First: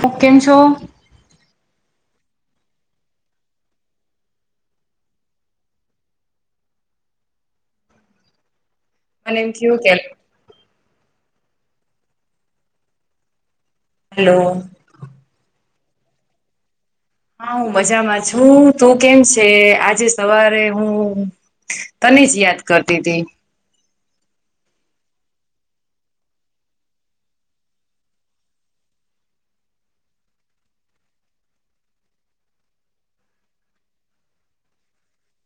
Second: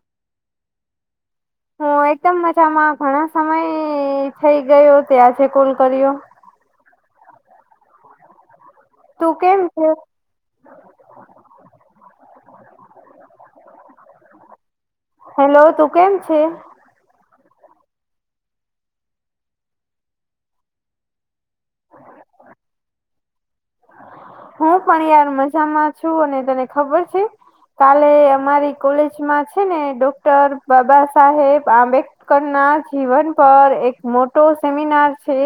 તો કેમ છો? હું, એકદમ મજામાં. ઘણા સમય થઈ ગયો, તે આજે કોલ કર્યો. તું અને એમ થીયુ કે, છે? કેમ? હેલો. હેલો, તું કેમ છે? હા, હું મજામાં છું. તું કેમ છે? આજે સવારે હું તને જ યાદ કરતી હતી. હું પણ યાર મજામાં છું. અને તને ખબર છે? કાલે અમારી કોલેજમાં છે ને, ડોક્ટર બાબા સાહેબ આંબેડર. ના જીવન પર એક મોટો સેમિનાર છે.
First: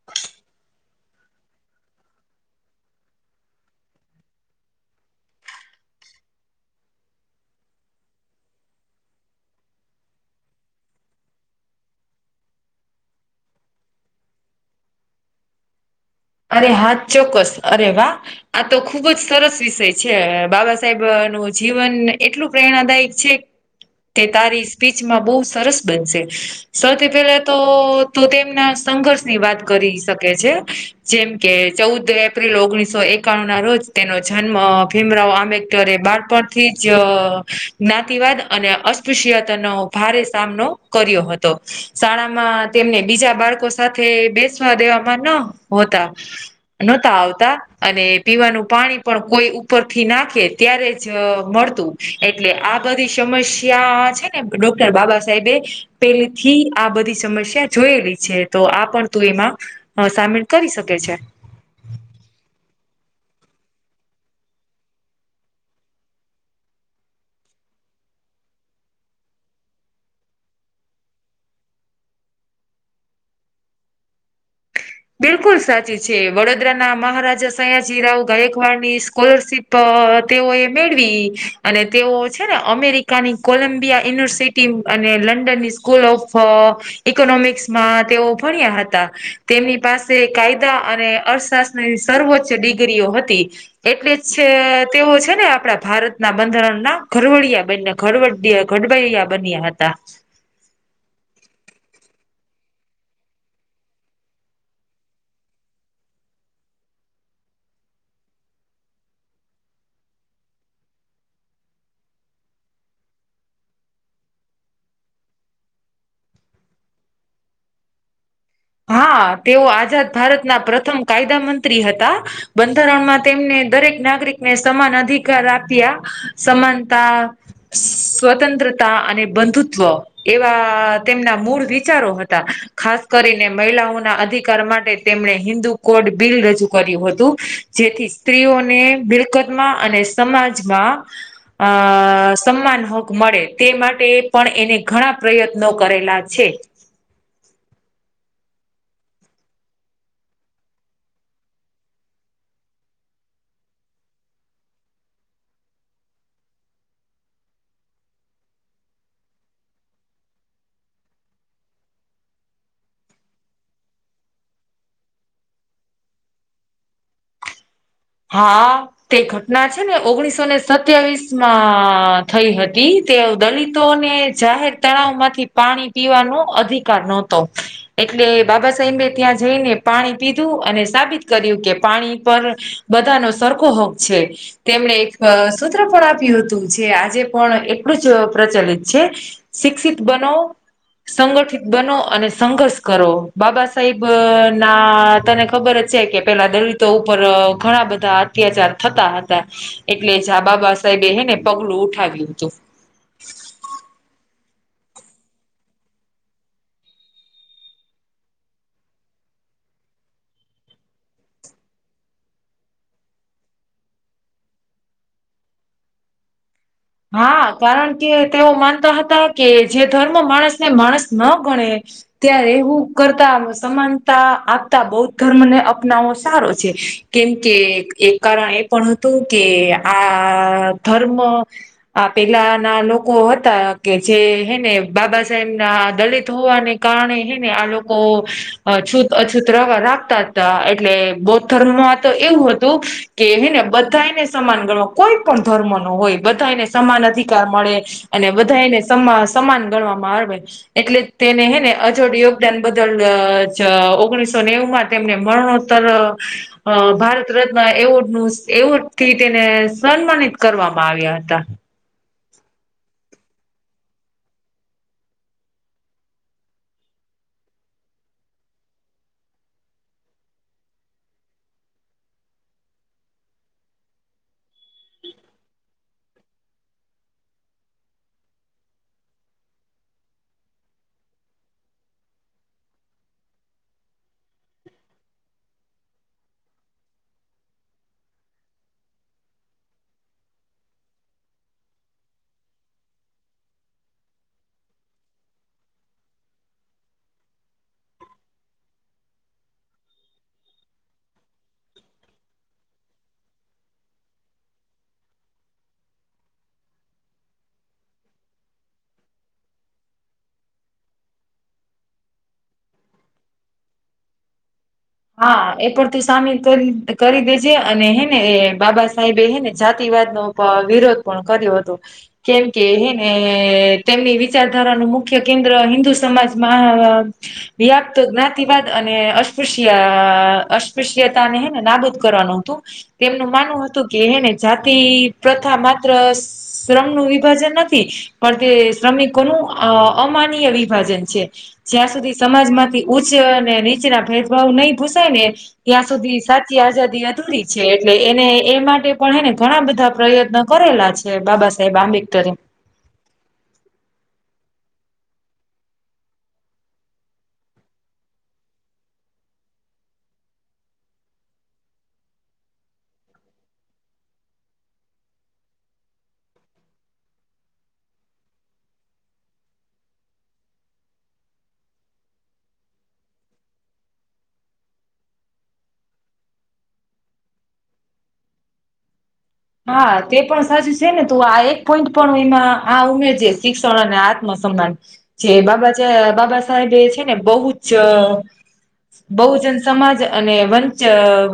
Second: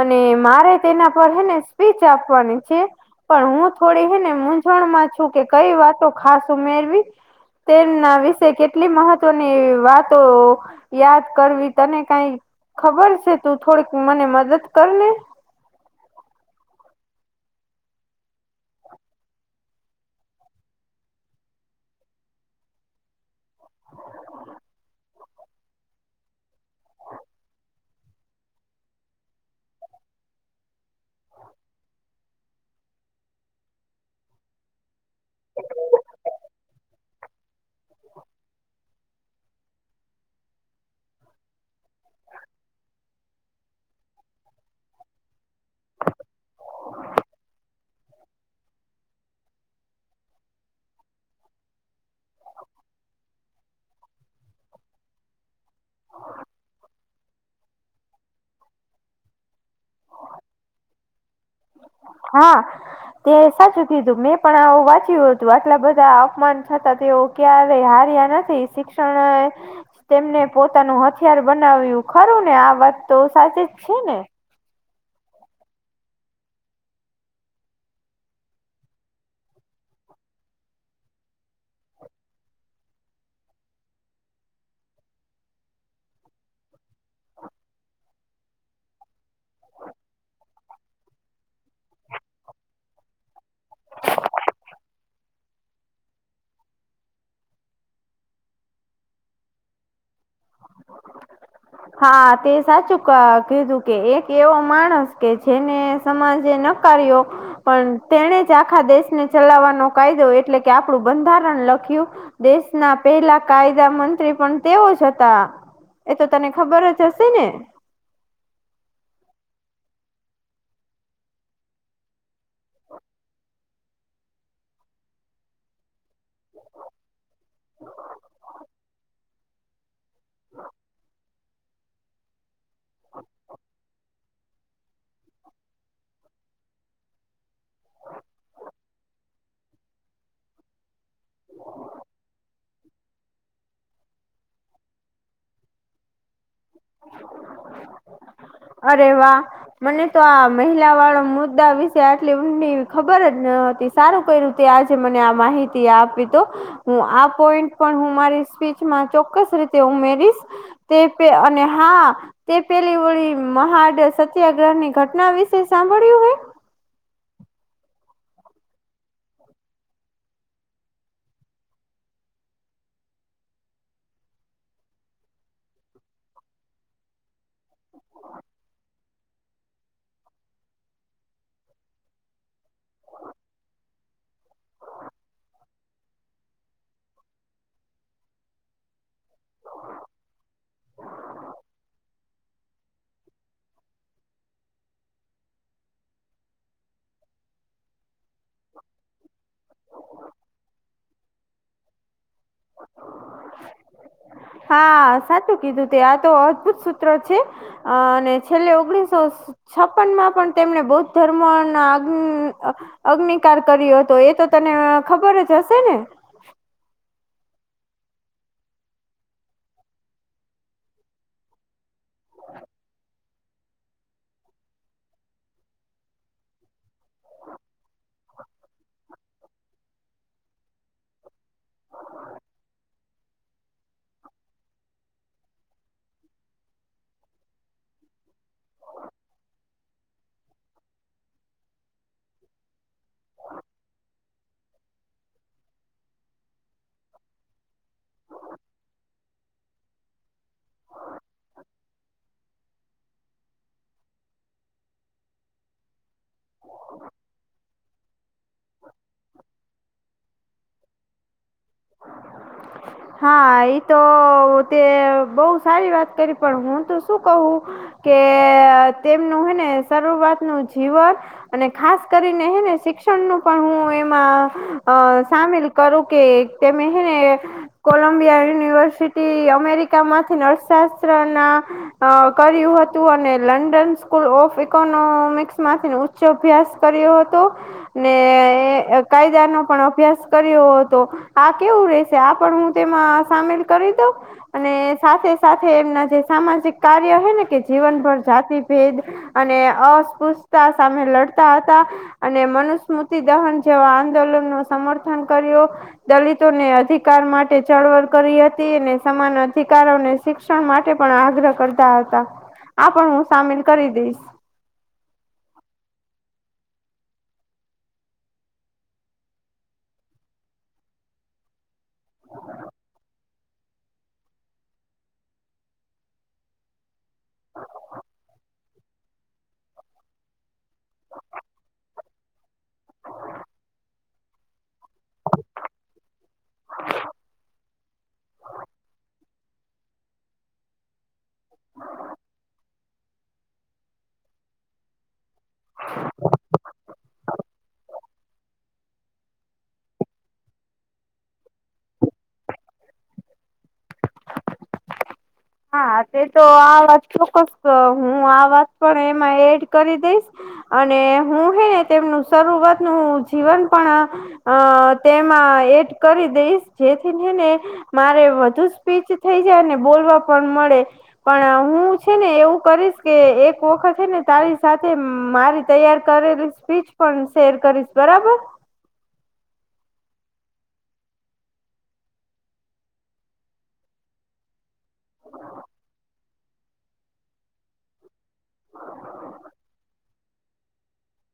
અને મારે તેના પર હે ને, સ્પીચ આપવાની છે. પણ હું થોડી હે ને, મૂઝણમાં છું કે, કંઈ વાતો ખાસ ઉમેરવી. તેમના વિશે કેટલી મહત્વની વાતો. યાદ કરવી, તને કંઈ ખબર છે? તું થોડીક મને મદદ કર ને. અરે હા, ચોક્કસ. અરે વાહ. આ તો ખુબ જ સરસ વિષય છે, બાબા સાહેબ નું જીવન એટલું પ્રેરણાદાયક છે. તે તારી સ્પીચમાં બહુ સરસ બનશે. સૌથી પહેલા તો તેમના સંઘર્ષ ની વાત કરી શકે છે. જેમ કે ચૌદ એપ્રિલ ઓગણીસો એકાણું ના રોજ તેનો જન્મ ભીમરાવ આંબેડકરે બાળપણ થી જ જ્ઞાતિવાદ અને અસ્પૃશ્યતા નો ભારે સામનો. કર્યો હતો, શાળામાં તેમને બીજા બાળકો સાથે બેસવા દેવામાં ન હોતા. નહોતા આવતા, અને પીવાનું પાણી પણ કોઈ ઉપરથી નાખે, ત્યારે જ મળતું. એટલે આ બધી સમસ્યા છે ને, ડોક્ટર બાબા સાહેબે. પેલે થી આ બધી સમસ્યા જોયેલી છે, તો આ પણ તું એમાં સામે. મીલ કરી શકે છે. હા. તે સાચું કીધું. મેં પણ આવું વાંચ્યું હતું, આટલા બધા અપમાન છતાં તેઓ ક્યારે હાર્યા નથી, શિક્ષણ તેમને પોતાનું હથિયાર બનાવ્યું, ખરું ને, આ વાત તો સાચે જ છે ને. બિલકુલ સાચી છે. વડોદરાના મહારાજા સયાજીરાવ ગાયકવાડની સ્કોલરશીપ. તેઓ એ મેળવી, અને તેઓ છે ને, અમેરિકાની કોલંબિયા યુનિવર્સિટી. ટ અને લંડન ની સ્કૂલ ઓફ, ઈકોનોમિક્સ માં તેઓ ભણ્યા હતા. તેમની પાસે કાયદા અને અર્થશાસ્ત્રની સર્વોચ્ચ ડિગ્રીઓ હતી. એટલે જ તેઓ છે ને, આપડા ભારતના બંધારણના ઘરવડિયા બનયા. ઘડવ ઘડભૈયા બન્યા હતા. હા, તે સાચું કીધું કે એક એવો માણસ કે જેને સમાજે નકાર્યો. પણ તેણે જ આખા દેશને ચલાવવાનો કાયદો એટલે કે આપણું બંધારણ લખ્યું. દેશના પેલા કાયદા મંત્રી પણ તેઓ જ હતા. એ તો તને ખબર જ હશે ને? હા તેઓ આઝાદ ભારત ના પ્રથમ કાયદા મંત્રી હતા. બંધારણમાં તેમને દરેક નાગરિકને સમાન અધિકાર આપ્યા, સમાનતા સ્વતંત્રતા અને બંધુત્વ. એવા તેમના મૂળ વિચારો હતા, ખાસ કરીને મહિલાઓના અધિકાર માટે તેમણે હિન્દુ કોડ બિલ રજૂ કર્યું હતું. જેથી સ્ત્રીઓને મિલકતમાં અને સમાજમાં. અ સમાન હો મળે તે માટે પણ એને ઘણા પ્રયત્નો કરેલા છે. અરે વાહ. મને તો આ મહિલા વાળો મુદ્દા વિશે આટલી ઊંડી ખબર જ નતી. સારું કઈ રીતે આજે મને આ માહિતી આપી તો. હું આ પોઈન્ટ પણ હું મારી સ્પીચમાં ચોક્કસ રીતે ઉમેરીશ. તે પે અને હા, તે પેલી વળી મહાડ સત્યાગ્રહ ની ઘટના વિશે સાંભળ્યું હે? હા. તે ઘટના છે ને ઓગણીસોને સત્યાવીસ માં થઈ હતી તે દલિતોને જાહેર તળાવ માંથી પાણી પીવાનો અધિકાર નહતો. એટલે બાબા સાહેબે ત્યાં જઈને પાણી પીધું અને સાબિત કર્યું કે પાણી પર બધાનો સરખો હક છે. તેમણે એક સૂત્ર પણ આપ્યું હતું જે આજે પણ એટલું જ પ્રચલિત છે. શિક્ષિત બનો. સંગઠિત બનો અને સંઘર્ષ કરો, બાબા સાહેબ ના તને ખબર છે કે પેલા દલિતો ઉપર ઘણા બધા અત્યાચાર થતા હતા. એટલે જા બાબા સાહેબે હને પગલું ઉઠાવ્યું હતું. હા સાચું કીધું તે આ તો અદભુત સૂત્ર છે. અ અને છેલ્લે ઓગણીસો છપનમાં પણ તેમણે બૌદ્ધ ધર્મના આન અગ્નિકાર કર્યો હતો એ તો તને ખબર જ હશે ને? હા કારણ કે તેઓ માનતા હતા કે જે ધર્મ માણસને માણસ ના ગણે. ત્યાં એવું કરતા સમાનતા આપતા બૌદ્ધ ધર્મને અપનાવવો સારો છે. કેમ કે એક કારણ એ પણ હતું કે આ ધર્મ આ પેલા ના લોકો હતા કે જે હેને બાબા સાહેબ ના દલિત હોવાને કારણે હને આ લોકો, અછૂત અછૂત રવા રાખતા હતા એટલે બૌદ્ધ ધર્મો તો એવું હતું, કે હે બધાને સમાન ગણવા કોઈ પણ ધર્મ નો હોય બધાને. સમાન અધિકાર મળે, અને બધાને સમા સમાન ગણવામાં આવે. એટલે તેને હે ને અજોડ યોગદાન બદલ ઓગણીસો નેવમાં તેમને મરણો તારા અ ભારત રત્ન એવોર્ડ ન એવોર્ડ થી તેને સન્માનિત કરવામાં આવ્યા હતા [inaudible] હા એ તો તે બહ સારી વાત કરી પણ હું તો શું કહું કે તેમનું હેને શરૂઆત નું જીવન અને ખાસ કરીને હે ને શિક્ષણ નું પણ હું એમાં અ સામેલ કરું કે તેમે હેને કોલંબિયા યુનિવર્સિટી અમેરિકા માંથી નર્થશાસ્ત્ર ના અ કર્યું હતું અને લંડન સ્કૂલ ઓફ ઇકોનોમિક્સ માંથી ઉચ્ચો અભ્યાસ કર્યો હતો ને કાયદા નો પણ અભ્યાસ કર્યો હતો આ કેવું રહેશે આ પણ હું તેમાં સામેલ કરી દઉં અને સાથે સાથે એમના જે સામાજિક કાર્ય હ ને કે જીવનભર જાતિભેદ અને અસ્પૃશતા સામે લડતા હતા અને મનુસ્મૃતિ દહન જેવા આંદોલન નો સમર્થન કર્યો દલિતોને અધિકાર માટે ચળવળ કરી હતી અને સમાન અધિકારોને શિક્ષણ માટે પણ આગ્રહ કરતા હતા આ પણ હું સામેલ કરી દઈશ હા એ પણ તું સામે કરી કરી દેજે અને હેને એ બાબા સાહેબે હેને જાતિવાદ નો વિરોધ પણ કર્યો હતો કેમ કેને તેમની વિચારધારાનું મુખ્ય કેન્દ્ર હિન્દુ સમાજમાં વ્યાપ્ત જ્ઞાતિવાદ અને અસ્પૃશ્ય અયા અસ્પૃશ્યતાનેને નાબૂદ કરવાનું હતું તેમનું માનવું હતું કે એને જાતિ પ્રથા માત્ર શ્રમ નું વિભાજન નથી પણ તે શ્રમિકોનું અ અમાનય વિભાજન છે જ્યાં સુધી સમાજમાંથી ઉચ્ચ અને નીચના ભેદ બ નહીં ભૂસાાય ને ત્યાં સુધી સાચી આઝાદી અધૂરી છે એટલે એને એ માટે પણ એને ઘણા બધા પ્રયત્ન કરેલા છે બાબા સાહેબ આંબેડકરે એ હા તે તો આવાજ ચોક્કસ હું આવાજ પણ એમાં એડ કરી દઈશ અને હું હે ને તેમનું શરૂઆત નું જીવન પણ અ તેમાં એડ કરી દઈશ જેથી હેને મારે વધુ સ્પીચ થઈ જાય ને બોલવા પણ મળે પણ હું છે ને એવું કરીશ કે એક વખત છે ને તારી સાથે મારી તૈયારી કરેલી સ્પીચ પણ શેર કરીશ બરાબર હા તે પણ સાચું છે ને તો આ એક પોઈન્ટ પણ એમાં આ ઉમેર જે શિક્ષણ અને આત્મ સન્માન જે બાબા જાય બાબા સાહેબ એ છે ને બહુ જ બહુજન સમાજ અને વંચ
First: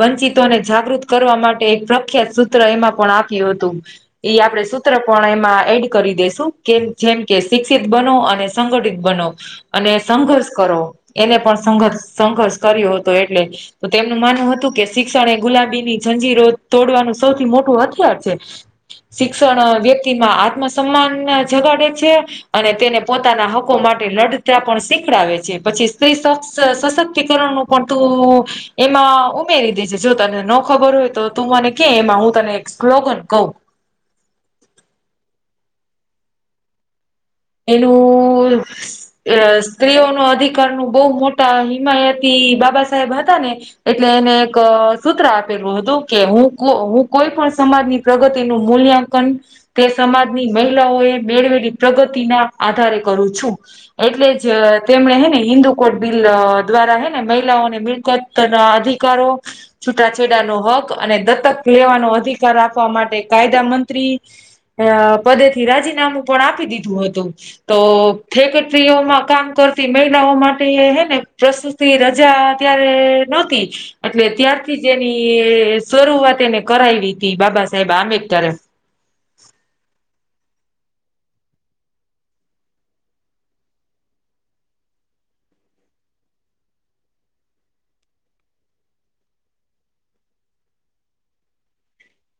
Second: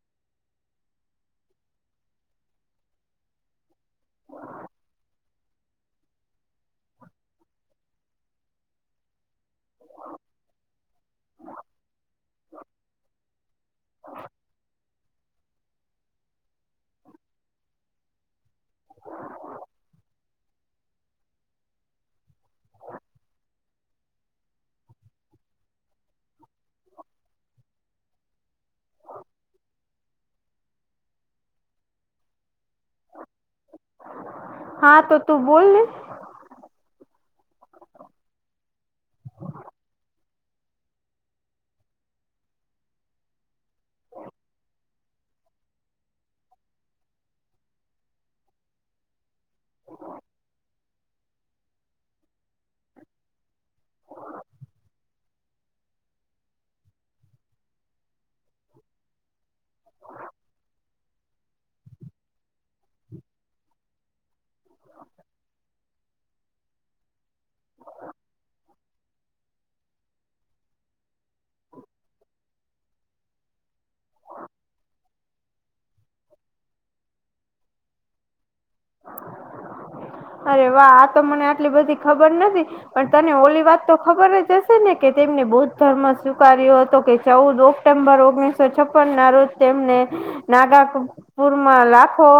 વંચિતોને જાગૃત કરવા માટે એક પ્રખ્યાત સૂત્ર એમાં પણ આપયું હતું એ આપડણે સૂત્ર પણ એમાં એડ કરી દેસું કેમ જેમ કે શિક્ષિત બનો અને સંગઠિત બનો અને સંઘર્ષ કરો એને પણ સંઘર્ષ સંઘર્ષ કર્યો હતો એટલે તો તેમનું માનવ હતું કે શિક્ષણ એ ગુલાબી ની જંજીરો તોડવાનું સૌથી મોટું હતું છે શિક્ષણ વ્યક્તિ માં આત્મ સન્માન જગાડે છે અને તેને પોતાના હકો માટે લડતા પણ શીખડાવે છે પછી સ્ત્રી સશક્તિકરણનું પણ તું એમાં ઉમેરી દે છે જો તને ન ખબર હોય તો તું મને કે એમાં હું તને સ્લોગન કઉ. હા તો તું બોલને. એનુંસસસ અઅઅ સ્ત્રીઓ નો અધિકાર નું બહુ મોટા હિમાયતી બાબા સાહેબ હતા ને? એટલે એને એક અઅઅ સૂત્ર આપેલું હતું કે હું કો હું કોઈ પણ સમાજની પ્રગતિ નું મૂલ્યાંકન તે સમાજની મહિલાઓ એ મેળવેલી પ્રગતિ. તીનાં આધારે કરું છું. એટલે જ તેમણે હેને હિન્દુ કોડ બિલ અઅઅ દ્વારા હે ને મહિલાઓને મિલકત તના અધિકારો. છૂટાછેડા નો હક અને દત્તક લેવાનો અધિકાર આપવા માટે કાયદા મંત્રી અ પદેથી રાજીનામું પણ આપી દીધું હતું. તો ફેક્ટરીઓમાં કામ કરતી મહિલાઓ માટે હે ને પ્ર. [unintelligible] તે રજાઆ ત્યારેએએ નહોતી. એટલે ત્યારથી જ એની ઈઈ શરૂઆત એને કરાવી હતી બાબા સાહેબ આંબેડકરે. અરે વાહ. આ તો મને આટલી બધી ખબર નથી. પણ તને ઓલી વાત તો ખબર જ હશે ને કે તેમને બૌદ્ધ ધર્મ સ્વીકાર્યો હતો કે ચૌદ ઓ સપ્ટેમ્બર ઓગણીસો છપ્પન ના રોજ તેમને [unintelligible] નાગાપુરમાં લાખો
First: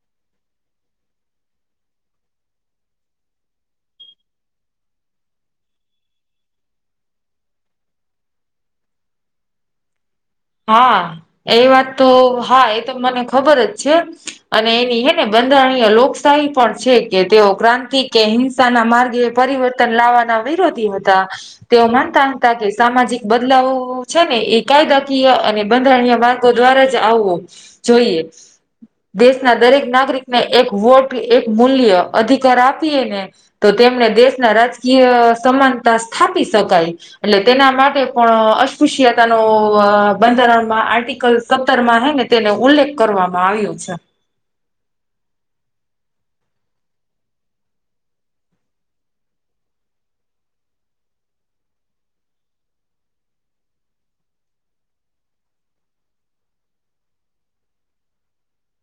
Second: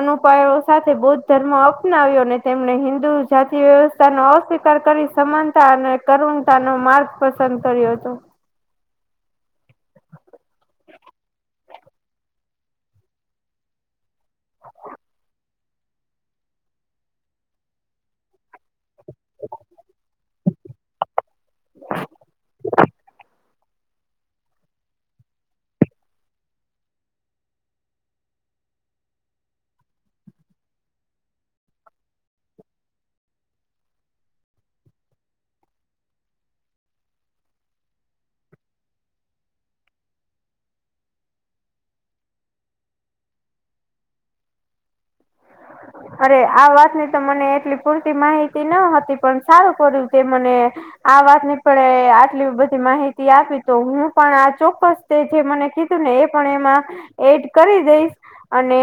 અનુપાયો સાથે બૌદ્ધ ધર્મ અપનાવ્યો અને તેમણે હિન્દુ જાતિ વ્યવસ્થાનો અસ્વીકાર કરી સમાનતા અને કરુણતા નો માર્ગ પસંદ કર્યો હતો. હા. એ વાત તો હા એ તો મને ખબર જ છે. અને બી હેને [unintelligible] [unintelligible] લોકશાહી પણ છે, કે તેઓ ક્રાંતિ કે હિંસાના માર્ગે પરિવર્તન લાવવાના વિરોધી હતા. તેઓ માનતા હતા કે સામાજિક બદલાવવવ છે ને એ કાયદા [unintelligible] અને બંધારણીય માર્ગો દ્વારા જ આવવો... જોઈએ. દેશના દરેક નાગરિકને એક [unintelligible] એક મૂલ્ય અધિકાર આપીએને તો તેમને દેશના રાજકીય સમાનતા સ્થાપી શકાય. એટલે તેના માટે પણ અસ્પૃશ્યતા નોઓઓ બ બંધારણમાં આર્ટિકલ સત્તર માં હેને તેને ઉલ્લેખ કરવામાં આવ્યો છે. અરે આ વાતની તો મને એટલી પૂરતી માહિતી ન હતી, પણ સારું કર્યું તે મને આ વાતની પણે આટલી બધી માહિતી આપી તો હું પણ આ ચોક્કસ તે જે મને કીધું ને એ પણ એમાં ઍ એડ કરી દઈશ. અને....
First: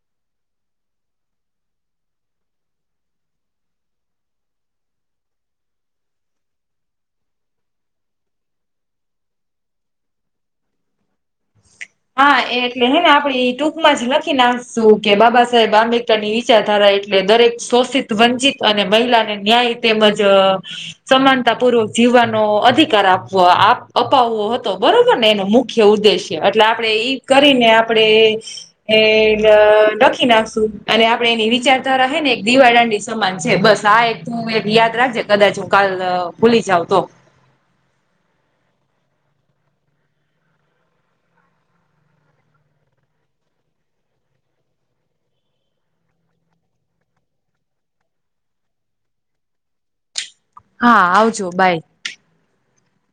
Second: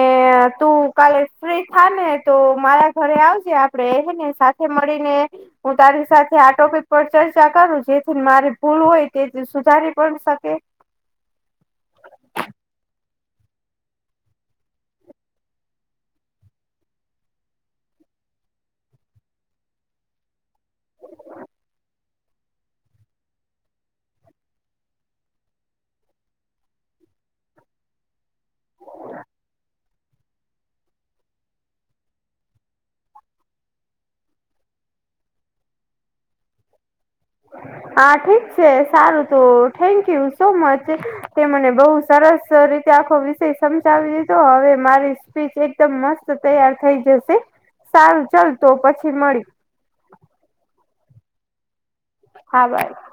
તું કાલે ફ્રી હા ને તો મારા ઘરે આવજે આપડે હે ને સાથે મળીને.... હું તારી સાથે આ ટોપિક પર ચર્ચા કરું જેથી મારી ભૂલ હોય તેથી સુધારી પણ શકે. હા એટલે હેને આપડે ટૂંકમાં જ લખી નાખશું કે બાબા સાહેબ આંબેડકર ની વિચારધારા એટલે દરેક શોષિત, વંચિત અને મહિલાને ન્યાય તેમજ... સમાનતા પૂર્વક જીવવાનો અધિકાર આપવો આપ અપાવવો હતો બરોબર ને એનો મુખ ય ઉદેશ્ય. [unintelligible] એટલે આપડે [unintelligible] કરીને આપડે.... એ... લખી નાખશું. અને આપડે એની વિચારધારા હે ને એક દીવાદાંડી સમાન છે. બસ આ એક તું એક યાદ રાખજે કદાચ હું કાલ..... ભૂલી જાવ તો હા ઠીક છે. સારું તો થેન્ક યુ સો મચ. તે મને બહુ સરસ રીતે આખો વિષય સમજાવી દીધો. હવે મારી [unintelligible] એકદમ મસ્ત તૈયાર થઈ જશે. સારું ચાલ તો પછી મળ્યું. હા આવજો બાય. [unintelligible]